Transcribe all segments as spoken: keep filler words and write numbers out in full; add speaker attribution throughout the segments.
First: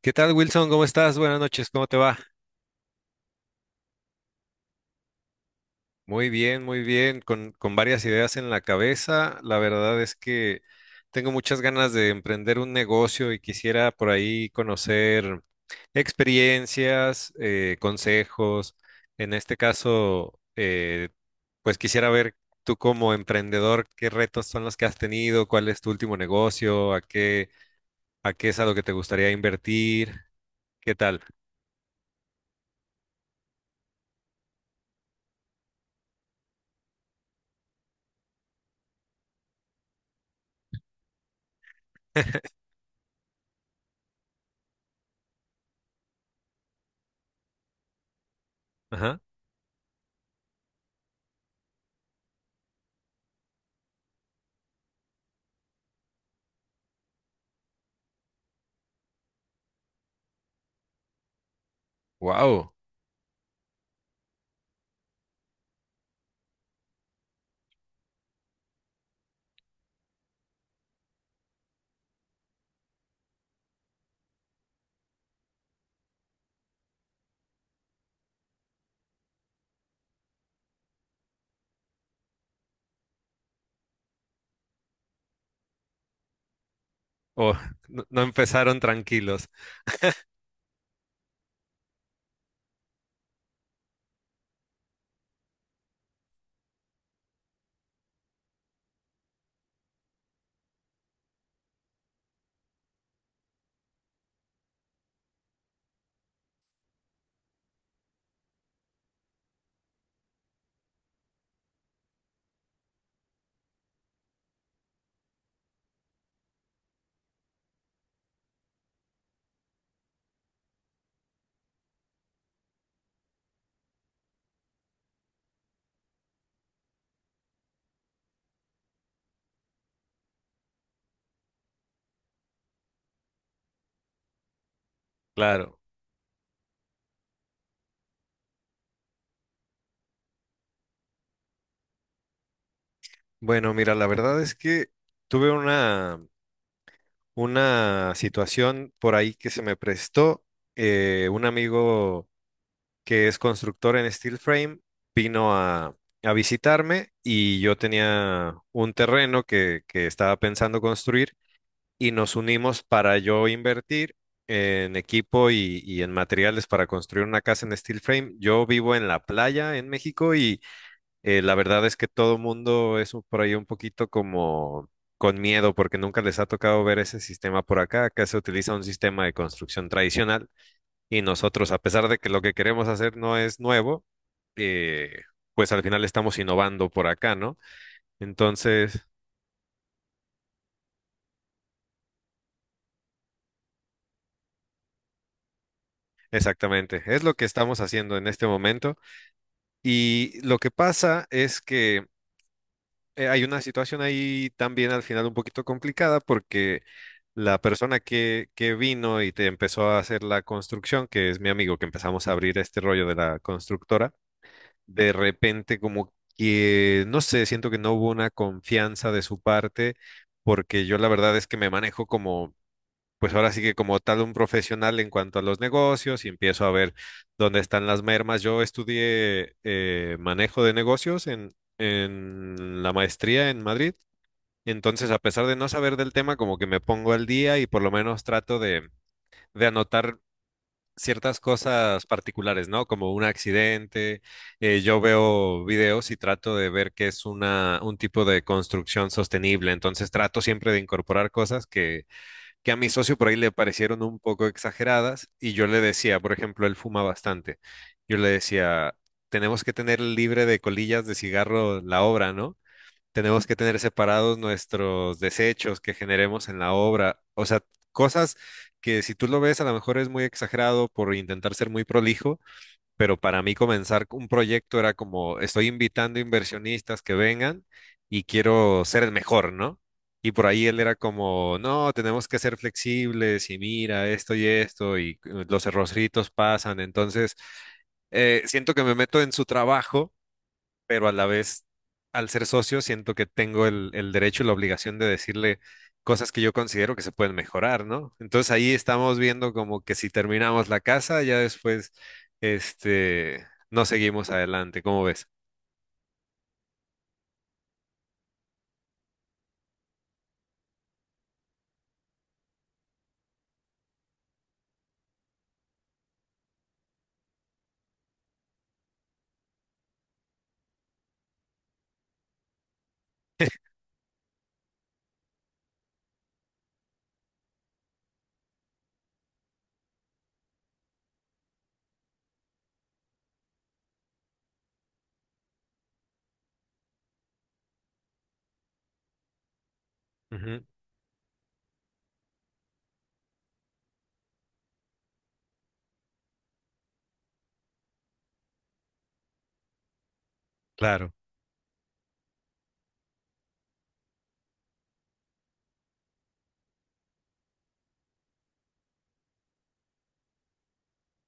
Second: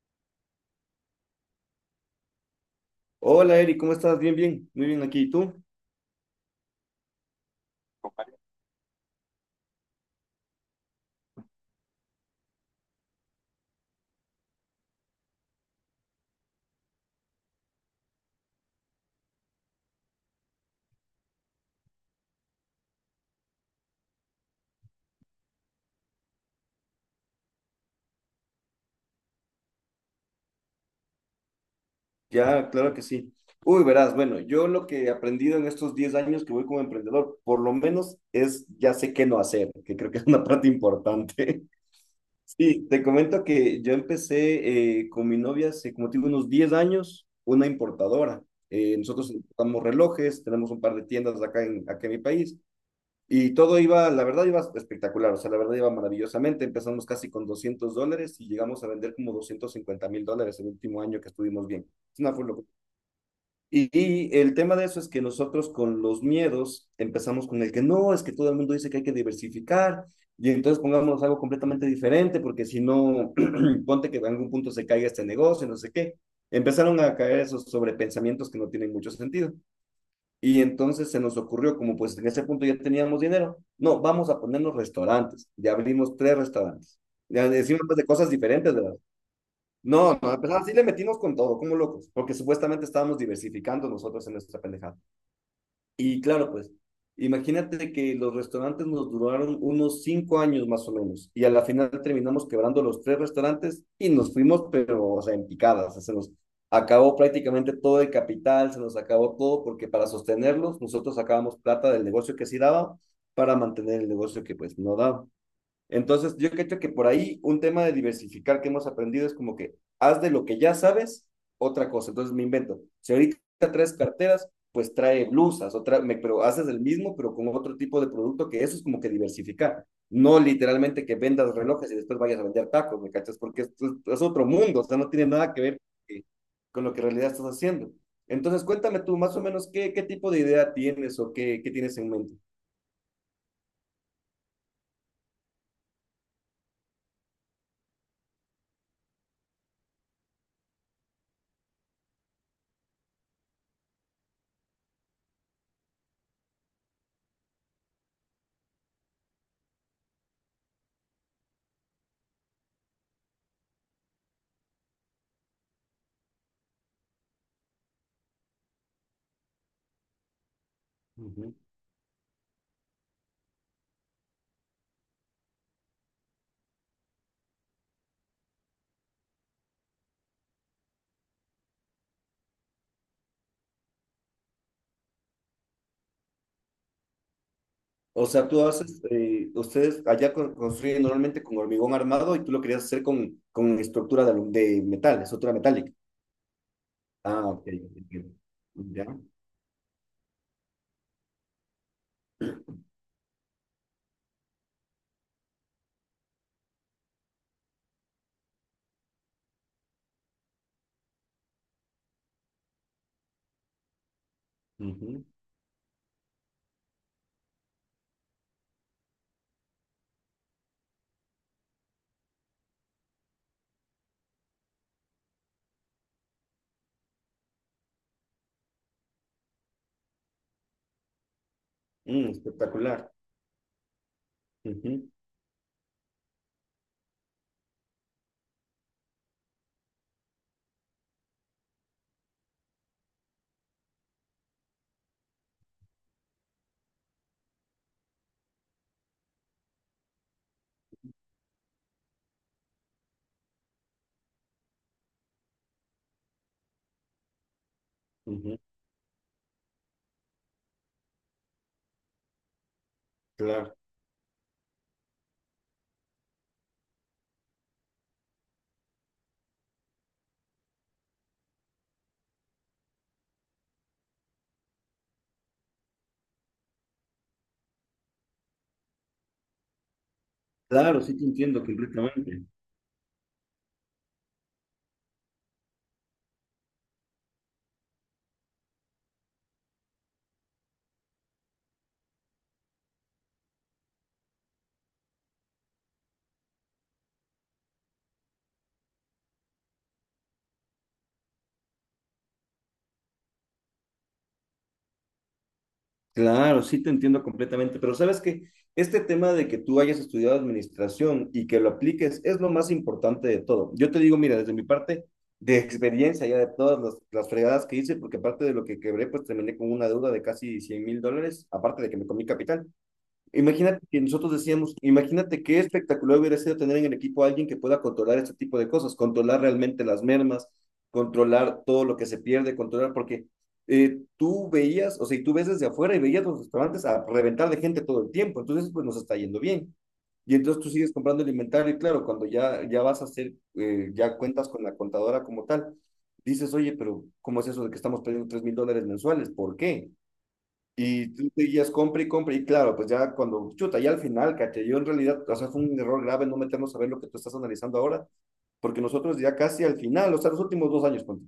Speaker 1: ¿Qué tal, Wilson? ¿Cómo estás? Buenas noches, ¿cómo te va?
Speaker 2: Hola Eri, ¿cómo estás? Bien, bien, muy bien aquí. ¿Y tú?
Speaker 1: Muy bien, muy bien, con, con varias ideas en la cabeza. La verdad es que tengo muchas ganas de emprender un negocio y quisiera por ahí conocer experiencias, eh, consejos. En este caso, eh, pues quisiera ver tú como emprendedor, qué retos son los que has tenido, cuál es tu último negocio, a qué, a qué es a lo que te gustaría invertir, ¿qué tal?
Speaker 2: Ya, claro que sí. Uy, verás, bueno, yo lo que he aprendido en estos diez años que voy como emprendedor, por lo menos es ya sé qué no hacer, que creo que es una parte importante. Sí, te comento que yo empecé eh, con mi novia hace como te digo unos diez años, una importadora. Eh,
Speaker 1: Ajá.
Speaker 2: nosotros importamos relojes, tenemos un par de tiendas acá en, acá en mi país. Y todo iba, la verdad iba espectacular, o sea, la verdad iba maravillosamente. Empezamos casi con doscientos dólares y llegamos a vender como doscientos cincuenta mil dólares el último año que estuvimos bien. Es una full locura.
Speaker 1: Wow.
Speaker 2: Y, y el tema de eso es que nosotros con los miedos empezamos con el que no, es que todo el mundo dice que hay que diversificar y entonces pongámonos algo completamente diferente porque si no, ponte que en algún punto se caiga este negocio, no sé qué. Empezaron a caer esos sobrepensamientos que no tienen mucho sentido. Y entonces se nos ocurrió, como pues en ese punto ya teníamos dinero, no, vamos a ponernos restaurantes. Ya abrimos tres restaurantes. Ya
Speaker 1: Oh,
Speaker 2: decimos pues,
Speaker 1: no,
Speaker 2: de
Speaker 1: no
Speaker 2: cosas diferentes,
Speaker 1: empezaron
Speaker 2: ¿verdad?
Speaker 1: tranquilos,
Speaker 2: No, no, pues así le metimos con todo, como locos, porque supuestamente estábamos diversificando nosotros en nuestra pendejada. Y claro, pues, imagínate que los restaurantes nos duraron unos cinco años más o menos, y a la final terminamos quebrando los tres restaurantes y nos fuimos, pero, o sea, en picadas, o sea, se nos acabó prácticamente todo el capital, se nos acabó todo, porque para sostenerlos nosotros sacábamos plata del negocio que sí daba para mantener el negocio que pues no daba. Entonces, yo creo que por ahí un tema de diversificar que hemos aprendido es como que haz de lo que ya sabes otra cosa. Entonces, me invento. Si ahorita traes carteras, pues trae blusas, otra, me, pero haces el mismo, pero con otro tipo de producto, que eso es como que diversificar. No literalmente que vendas relojes y después vayas a vender tacos, ¿me cachas? Porque esto es, otro mundo, o sea, no tiene nada que
Speaker 1: claro.
Speaker 2: ver con lo que en realidad estás haciendo. Entonces, cuéntame tú más o menos qué, qué tipo de idea tienes o qué, qué tienes en mente.
Speaker 1: Bueno, mira, la verdad es que tuve una, una situación por ahí que se me prestó. Eh, un amigo que es constructor en steel frame vino a, a visitarme y yo tenía un terreno que, que estaba pensando construir y nos unimos para yo invertir en equipo y, y en materiales para construir una casa en steel frame. Yo vivo en la playa en México y eh, la
Speaker 2: Ujú.
Speaker 1: verdad es que todo mundo es un- por ahí un poquito como con miedo porque nunca les ha tocado ver ese sistema por acá. Acá se utiliza un sistema de construcción tradicional y nosotros, a pesar de que lo que queremos hacer no es nuevo, eh, pues al final estamos innovando por acá, ¿no?
Speaker 2: O sea, tú haces,
Speaker 1: Entonces,
Speaker 2: eh, ustedes allá con- construyen normalmente con hormigón armado y tú lo querías hacer con, con estructura de, alu- de metal, estructura metálica.
Speaker 1: exactamente, es lo que
Speaker 2: Ah, ok.
Speaker 1: estamos haciendo en
Speaker 2: Entiendo.
Speaker 1: este momento.
Speaker 2: Ya.
Speaker 1: Y lo que pasa es que eh, hay una situación ahí también al final un poquito complicada porque la persona que, que vino y te empezó a hacer la construcción, que es mi amigo, que empezamos a abrir este rollo de la constructora, de
Speaker 2: Ujú.
Speaker 1: repente como que, no sé, siento que no hubo una confianza de su parte porque yo la verdad es que me manejo como pues ahora sí que como tal un profesional en cuanto a los negocios y empiezo a ver dónde están las mermas. Yo estudié eh, manejo de negocios en,
Speaker 2: Mm,
Speaker 1: en la
Speaker 2: espectacular.
Speaker 1: maestría en Madrid.
Speaker 2: Ujú,
Speaker 1: Entonces, a pesar de no saber del tema, como que me pongo al día y por lo menos trato de, de anotar ciertas cosas particulares, ¿no? Como un accidente. Eh, yo veo videos y trato de ver qué es una, un tipo de construcción sostenible. Entonces, trato siempre de incorporar cosas que que a mi socio por ahí le parecieron un poco exageradas y yo le decía, por ejemplo, él fuma bastante, yo le
Speaker 2: ujú.
Speaker 1: decía, tenemos que tener libre de colillas de cigarro la obra, ¿no? Tenemos que
Speaker 2: Claro.
Speaker 1: tener separados nuestros desechos que generemos en la obra, o sea, cosas que si tú lo ves a lo mejor es muy exagerado por intentar ser muy prolijo, pero para mí comenzar un proyecto era como, estoy invitando inversionistas que vengan y quiero ser el mejor, ¿no? Y por ahí él era
Speaker 2: Claro, sí te
Speaker 1: como,
Speaker 2: entiendo
Speaker 1: no, tenemos que
Speaker 2: completamente.
Speaker 1: ser flexibles y mira esto y esto y eh, los errorcitos pasan. Entonces, eh, siento que me meto en su trabajo pero a la vez, al ser socio, siento que tengo el, el derecho y la obligación de decirle cosas que yo considero que se pueden mejorar, ¿no? Entonces ahí estamos viendo como que si terminamos la casa, ya después, este, no seguimos adelante, ¿cómo ves?
Speaker 2: Claro, sí te entiendo completamente, pero sabes que este tema de que tú hayas estudiado administración y que lo apliques es lo más importante de todo. Yo te digo, mira, desde mi parte de experiencia, ya de todas las, las fregadas que hice, porque aparte de lo que quebré, pues terminé con una deuda de casi cien mil dólares, aparte de que me comí capital. Imagínate que nosotros decíamos, imagínate qué espectacular hubiera sido tener en el equipo a alguien que pueda controlar este tipo de cosas, controlar realmente las mermas, controlar todo lo que se pierde, controlar, porque eh, tú veías, o sea, y tú ves desde afuera y veías los restaurantes a reventar de gente todo el tiempo, entonces pues nos está yendo bien. Y entonces
Speaker 1: Ujú,
Speaker 2: tú sigues comprando el inventario y claro, cuando ya, ya vas a hacer, eh, ya cuentas con la contadora como tal, dices, oye, pero ¿cómo es eso de que estamos perdiendo tres mil dólares mensuales? ¿Por qué?
Speaker 1: claro.
Speaker 2: Y tú seguías compra y compra, y claro, pues ya cuando, chuta, ya al final, caché, yo en realidad, o sea, fue un error grave no meternos a ver lo que tú estás analizando ahora, porque nosotros ya casi al final, o sea, los últimos dos años, ponte,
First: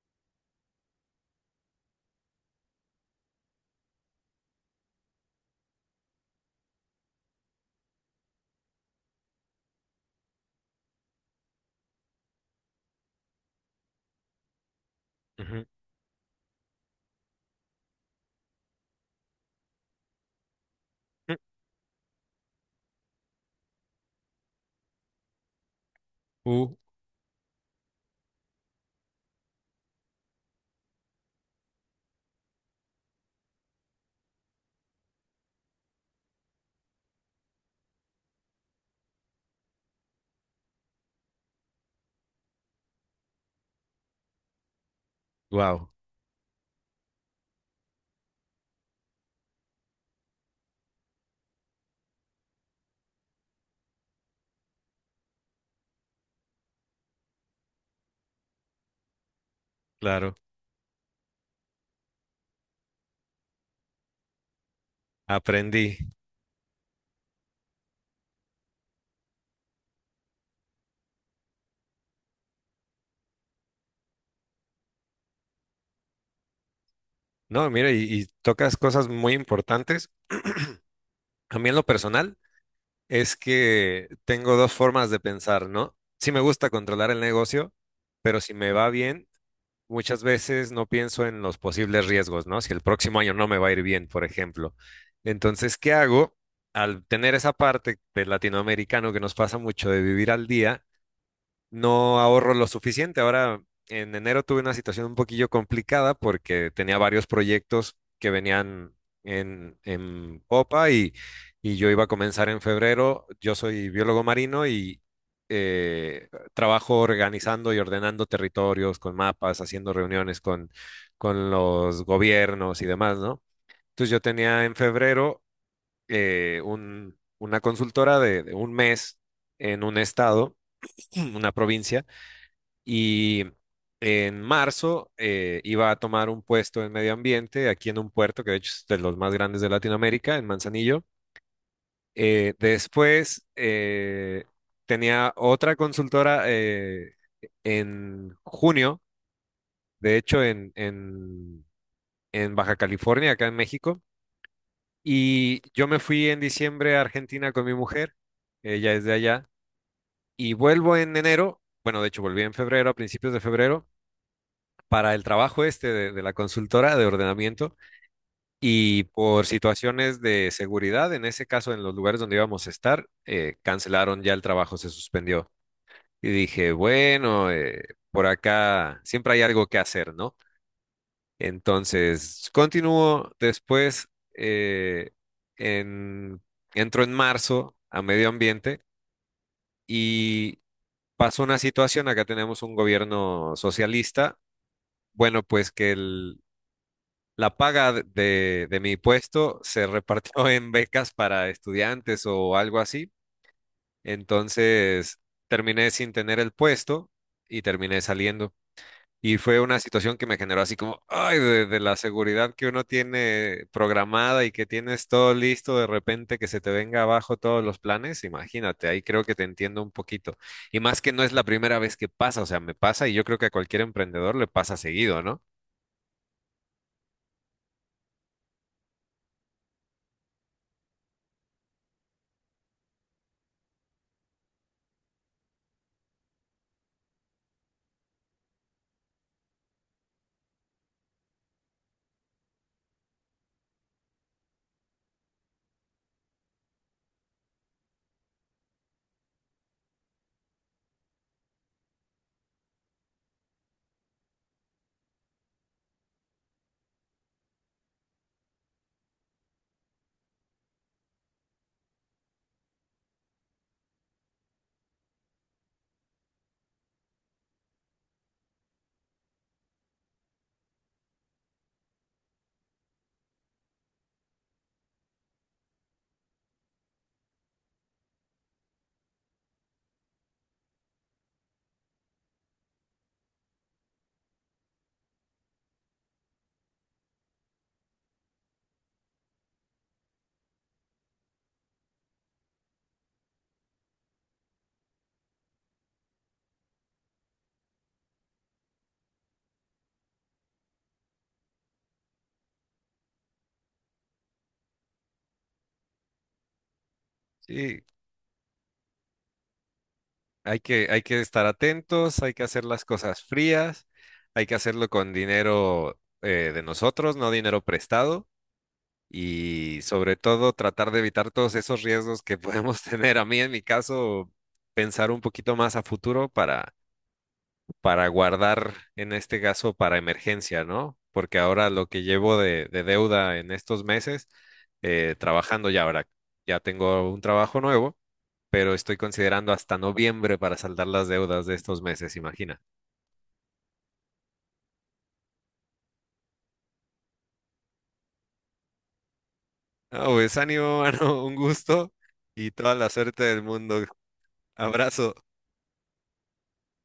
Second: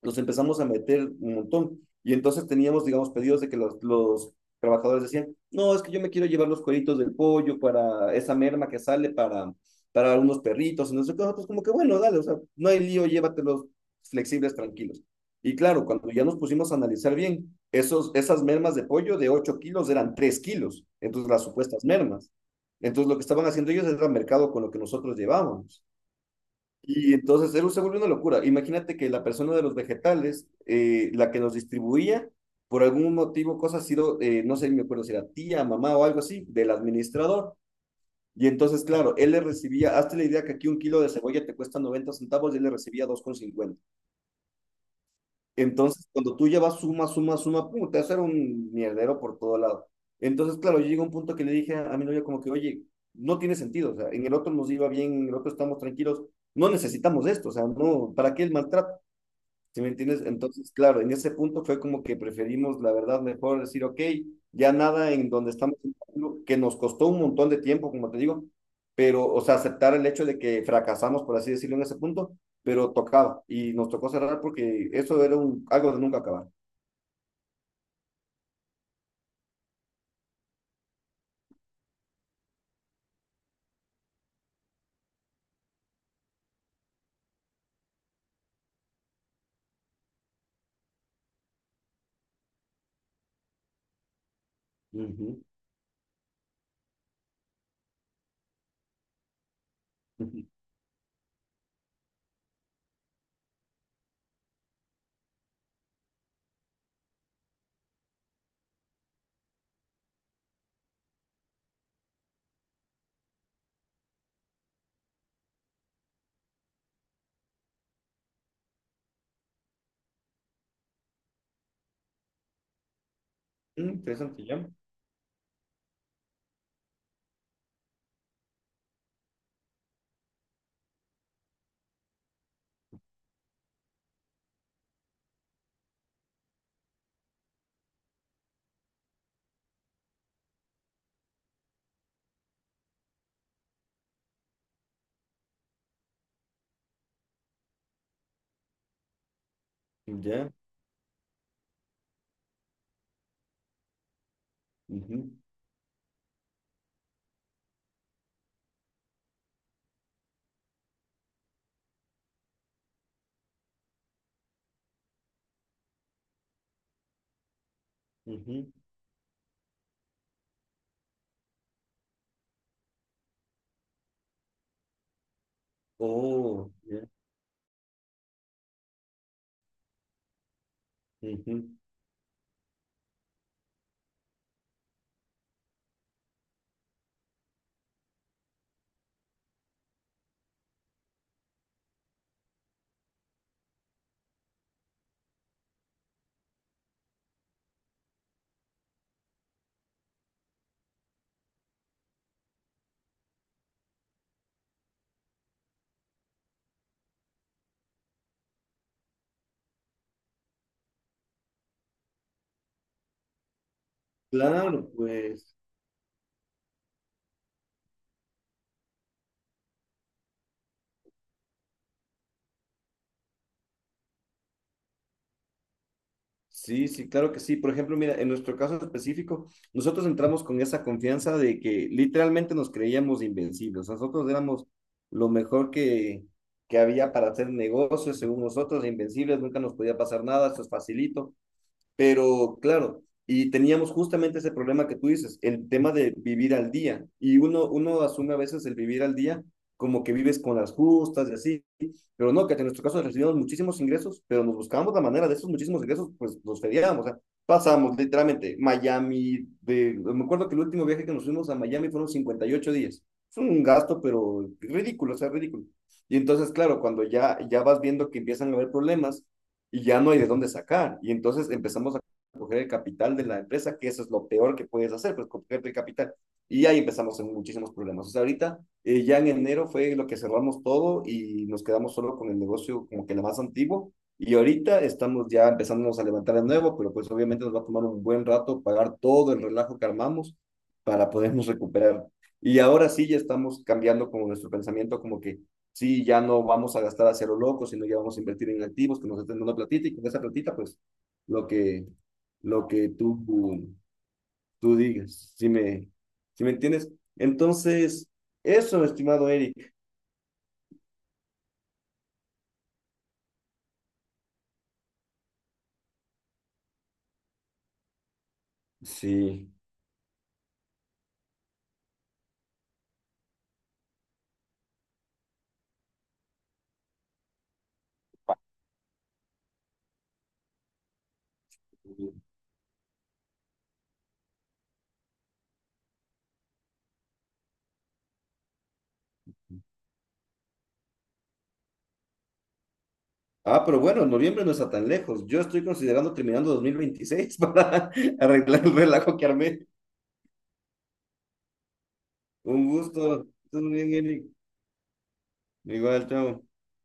Speaker 2: los empezamos a meter un montón. Y entonces teníamos, digamos, pedidos de que los, los trabajadores decían, no, es que yo me quiero llevar los cueritos del pollo para esa merma que sale para, para unos perritos, y no sé qué, nosotros como que, bueno, dale, o sea, no hay lío, llévatelos flexibles, tranquilos. Y
Speaker 1: ujú.
Speaker 2: claro, cuando ya nos pusimos a analizar bien, esos, esas mermas de pollo de ocho kilos eran tres kilos, entonces las supuestas mermas. Entonces lo que estaban haciendo ellos era mercado con lo que nosotros llevábamos.
Speaker 1: Uh,
Speaker 2: Y entonces él se volvió una locura. Imagínate que la persona de los vegetales, eh, la que nos distribuía, por algún motivo, cosa ha sido, eh, no sé, me acuerdo si era tía, mamá o algo así, del administrador. Y entonces, claro, él le recibía, hazte la idea que aquí un kilo de cebolla te cuesta noventa centavos y él le recibía dos con cincuenta.
Speaker 1: wow,
Speaker 2: Entonces, cuando tú ya vas suma, suma, suma, pum, te vas a hacer un mierdero por todo lado. Entonces, claro, yo llegué a un punto que le dije a, mi novia como que, oye, no tiene sentido, o sea, en el otro nos iba bien, en el otro estamos tranquilos, no necesitamos esto, o sea, no, ¿para qué el maltrato? ¿Sí me entiendes?
Speaker 1: claro,
Speaker 2: Entonces, claro, en ese punto fue como que preferimos, la verdad, mejor decir, ok, ya nada en donde estamos,
Speaker 1: aprendí.
Speaker 2: que nos costó un montón de tiempo, como te digo, pero, o sea, aceptar el hecho de que fracasamos, por así decirlo, en ese punto, pero tocaba y nos tocó cerrar porque eso era un, algo de nunca acabar.
Speaker 1: No, mira, y, y tocas cosas muy importantes. A mí en lo personal es que tengo dos formas de pensar, ¿no? Sí me gusta controlar el negocio, pero si me va bien, muchas veces no pienso en los posibles riesgos, ¿no? Si el próximo año no me va a ir bien, por ejemplo.
Speaker 2: Ujú,
Speaker 1: Entonces, ¿qué hago? Al tener esa parte del latinoamericano que nos pasa mucho de vivir
Speaker 2: ujú.
Speaker 1: al día, no ahorro lo suficiente. Ahora, en enero tuve una situación un poquillo complicada porque tenía varios proyectos que venían en, en popa y, y yo iba a comenzar en febrero. Yo soy biólogo marino y eh, trabajo organizando y ordenando territorios con mapas, haciendo reuniones con, con los gobiernos y demás, ¿no?
Speaker 2: Mm,
Speaker 1: Entonces yo
Speaker 2: interesante,
Speaker 1: tenía
Speaker 2: ya.
Speaker 1: en febrero eh, un- una consultora de de un mes en un estado, una provincia, y en marzo eh, iba a tomar un puesto en medio ambiente aquí en un puerto que de hecho es de los más grandes de Latinoamérica, en Manzanillo. Eh, después eh, tenía otra consultora eh, en junio, de hecho
Speaker 2: Ya.
Speaker 1: en, en, en Baja California, acá en México.
Speaker 2: Ujú,
Speaker 1: Y yo me fui en diciembre a Argentina con mi mujer, ella es de allá, y vuelvo en enero, bueno, de hecho volví en febrero, a principios de febrero para el trabajo este de, de la consultora de ordenamiento
Speaker 2: ujú.
Speaker 1: y por situaciones de seguridad, en ese caso en los lugares donde íbamos a estar, eh, cancelaron ya el trabajo, se suspendió. Y dije,
Speaker 2: Oh, ya.
Speaker 1: bueno, eh, por acá siempre hay algo que hacer, ¿no?
Speaker 2: Ujú.
Speaker 1: Entonces, continúo después, eh, en, entro en marzo a medio ambiente y pasó una situación, acá tenemos un gobierno socialista, bueno, pues que el, la paga de, de- mi puesto se repartió en becas para estudiantes o algo así. Entonces terminé sin tener el puesto y terminé saliendo. Y fue una situación que me generó así como, ay, de, de la seguridad que uno tiene programada y que
Speaker 2: Claro,
Speaker 1: tienes todo
Speaker 2: pues.
Speaker 1: listo, de repente que se te venga abajo todos los planes, imagínate, ahí creo que te entiendo un poquito. Y más que no es la primera vez que pasa, o sea, me pasa y yo creo que a cualquier emprendedor le pasa seguido, ¿no?
Speaker 2: Sí, sí, claro que sí. Por ejemplo, mira, en nuestro caso específico, nosotros entramos con esa confianza de que literalmente nos creíamos invencibles. Nosotros éramos lo mejor que, que había para hacer negocios, según nosotros, invencibles, nunca nos podía pasar nada, eso es facilito. Pero claro, y teníamos justamente ese problema que tú dices, el tema de vivir al día. Y uno, uno asume a veces el vivir al día como que vives con las justas y así, pero no, que en nuestro caso recibimos muchísimos ingresos, pero nos buscábamos la manera de esos muchísimos ingresos, pues los feriábamos, o sea, pasamos literalmente Miami, de, me acuerdo que el último viaje que nos fuimos a Miami fueron cincuenta y ocho días. Es un gasto, pero ridículo, o sea, ridículo. Y entonces, claro, cuando ya, ya vas viendo que empiezan a haber problemas, y ya no hay de dónde sacar. Y entonces empezamos a coger el capital de la empresa, que eso es lo peor que puedes hacer, pues coger el capital. Y ahí empezamos en muchísimos problemas. O sea, ahorita eh, ya en enero fue lo que cerramos todo y nos quedamos solo con el negocio como que la más antiguo. Y ahorita estamos ya empezándonos a levantar de nuevo, pero pues obviamente nos va a tomar un buen rato pagar todo el relajo que armamos para podernos recuperar. Y ahora sí ya estamos cambiando como nuestro pensamiento, como que sí, ya no vamos a gastar a cero loco, sino ya vamos a invertir en activos que nos estén dando platita y con esa platita, pues, lo que, lo que tú, tú digas, si me, si me entiendes.
Speaker 1: Sí,
Speaker 2: Entonces, eso, estimado Eric.
Speaker 1: Hay que, hay que estar atentos, hay que hacer las cosas frías, hay que hacerlo con dinero eh, de nosotros, no dinero prestado,
Speaker 2: Sí.
Speaker 1: y sobre todo tratar de evitar todos esos riesgos que podemos tener. A mí, en mi caso, pensar un poquito más a futuro para, para guardar, en este caso, para emergencia, ¿no? Porque ahora lo que llevo de, de deuda en estos meses, eh, trabajando ya ahora, ya tengo un trabajo nuevo pero estoy considerando hasta noviembre para saldar las deudas de estos meses, imagina.
Speaker 2: Ah, pero bueno, noviembre no está tan lejos. Yo estoy considerando terminando dos mil veintiséis para arreglar el relajo que armé.
Speaker 1: Ah, pues ánimo, mano, un gusto y
Speaker 2: Un
Speaker 1: toda la suerte
Speaker 2: gusto.
Speaker 1: del
Speaker 2: Estás muy
Speaker 1: mundo.
Speaker 2: bien, Eric.
Speaker 1: Abrazo.
Speaker 2: Igual, chao.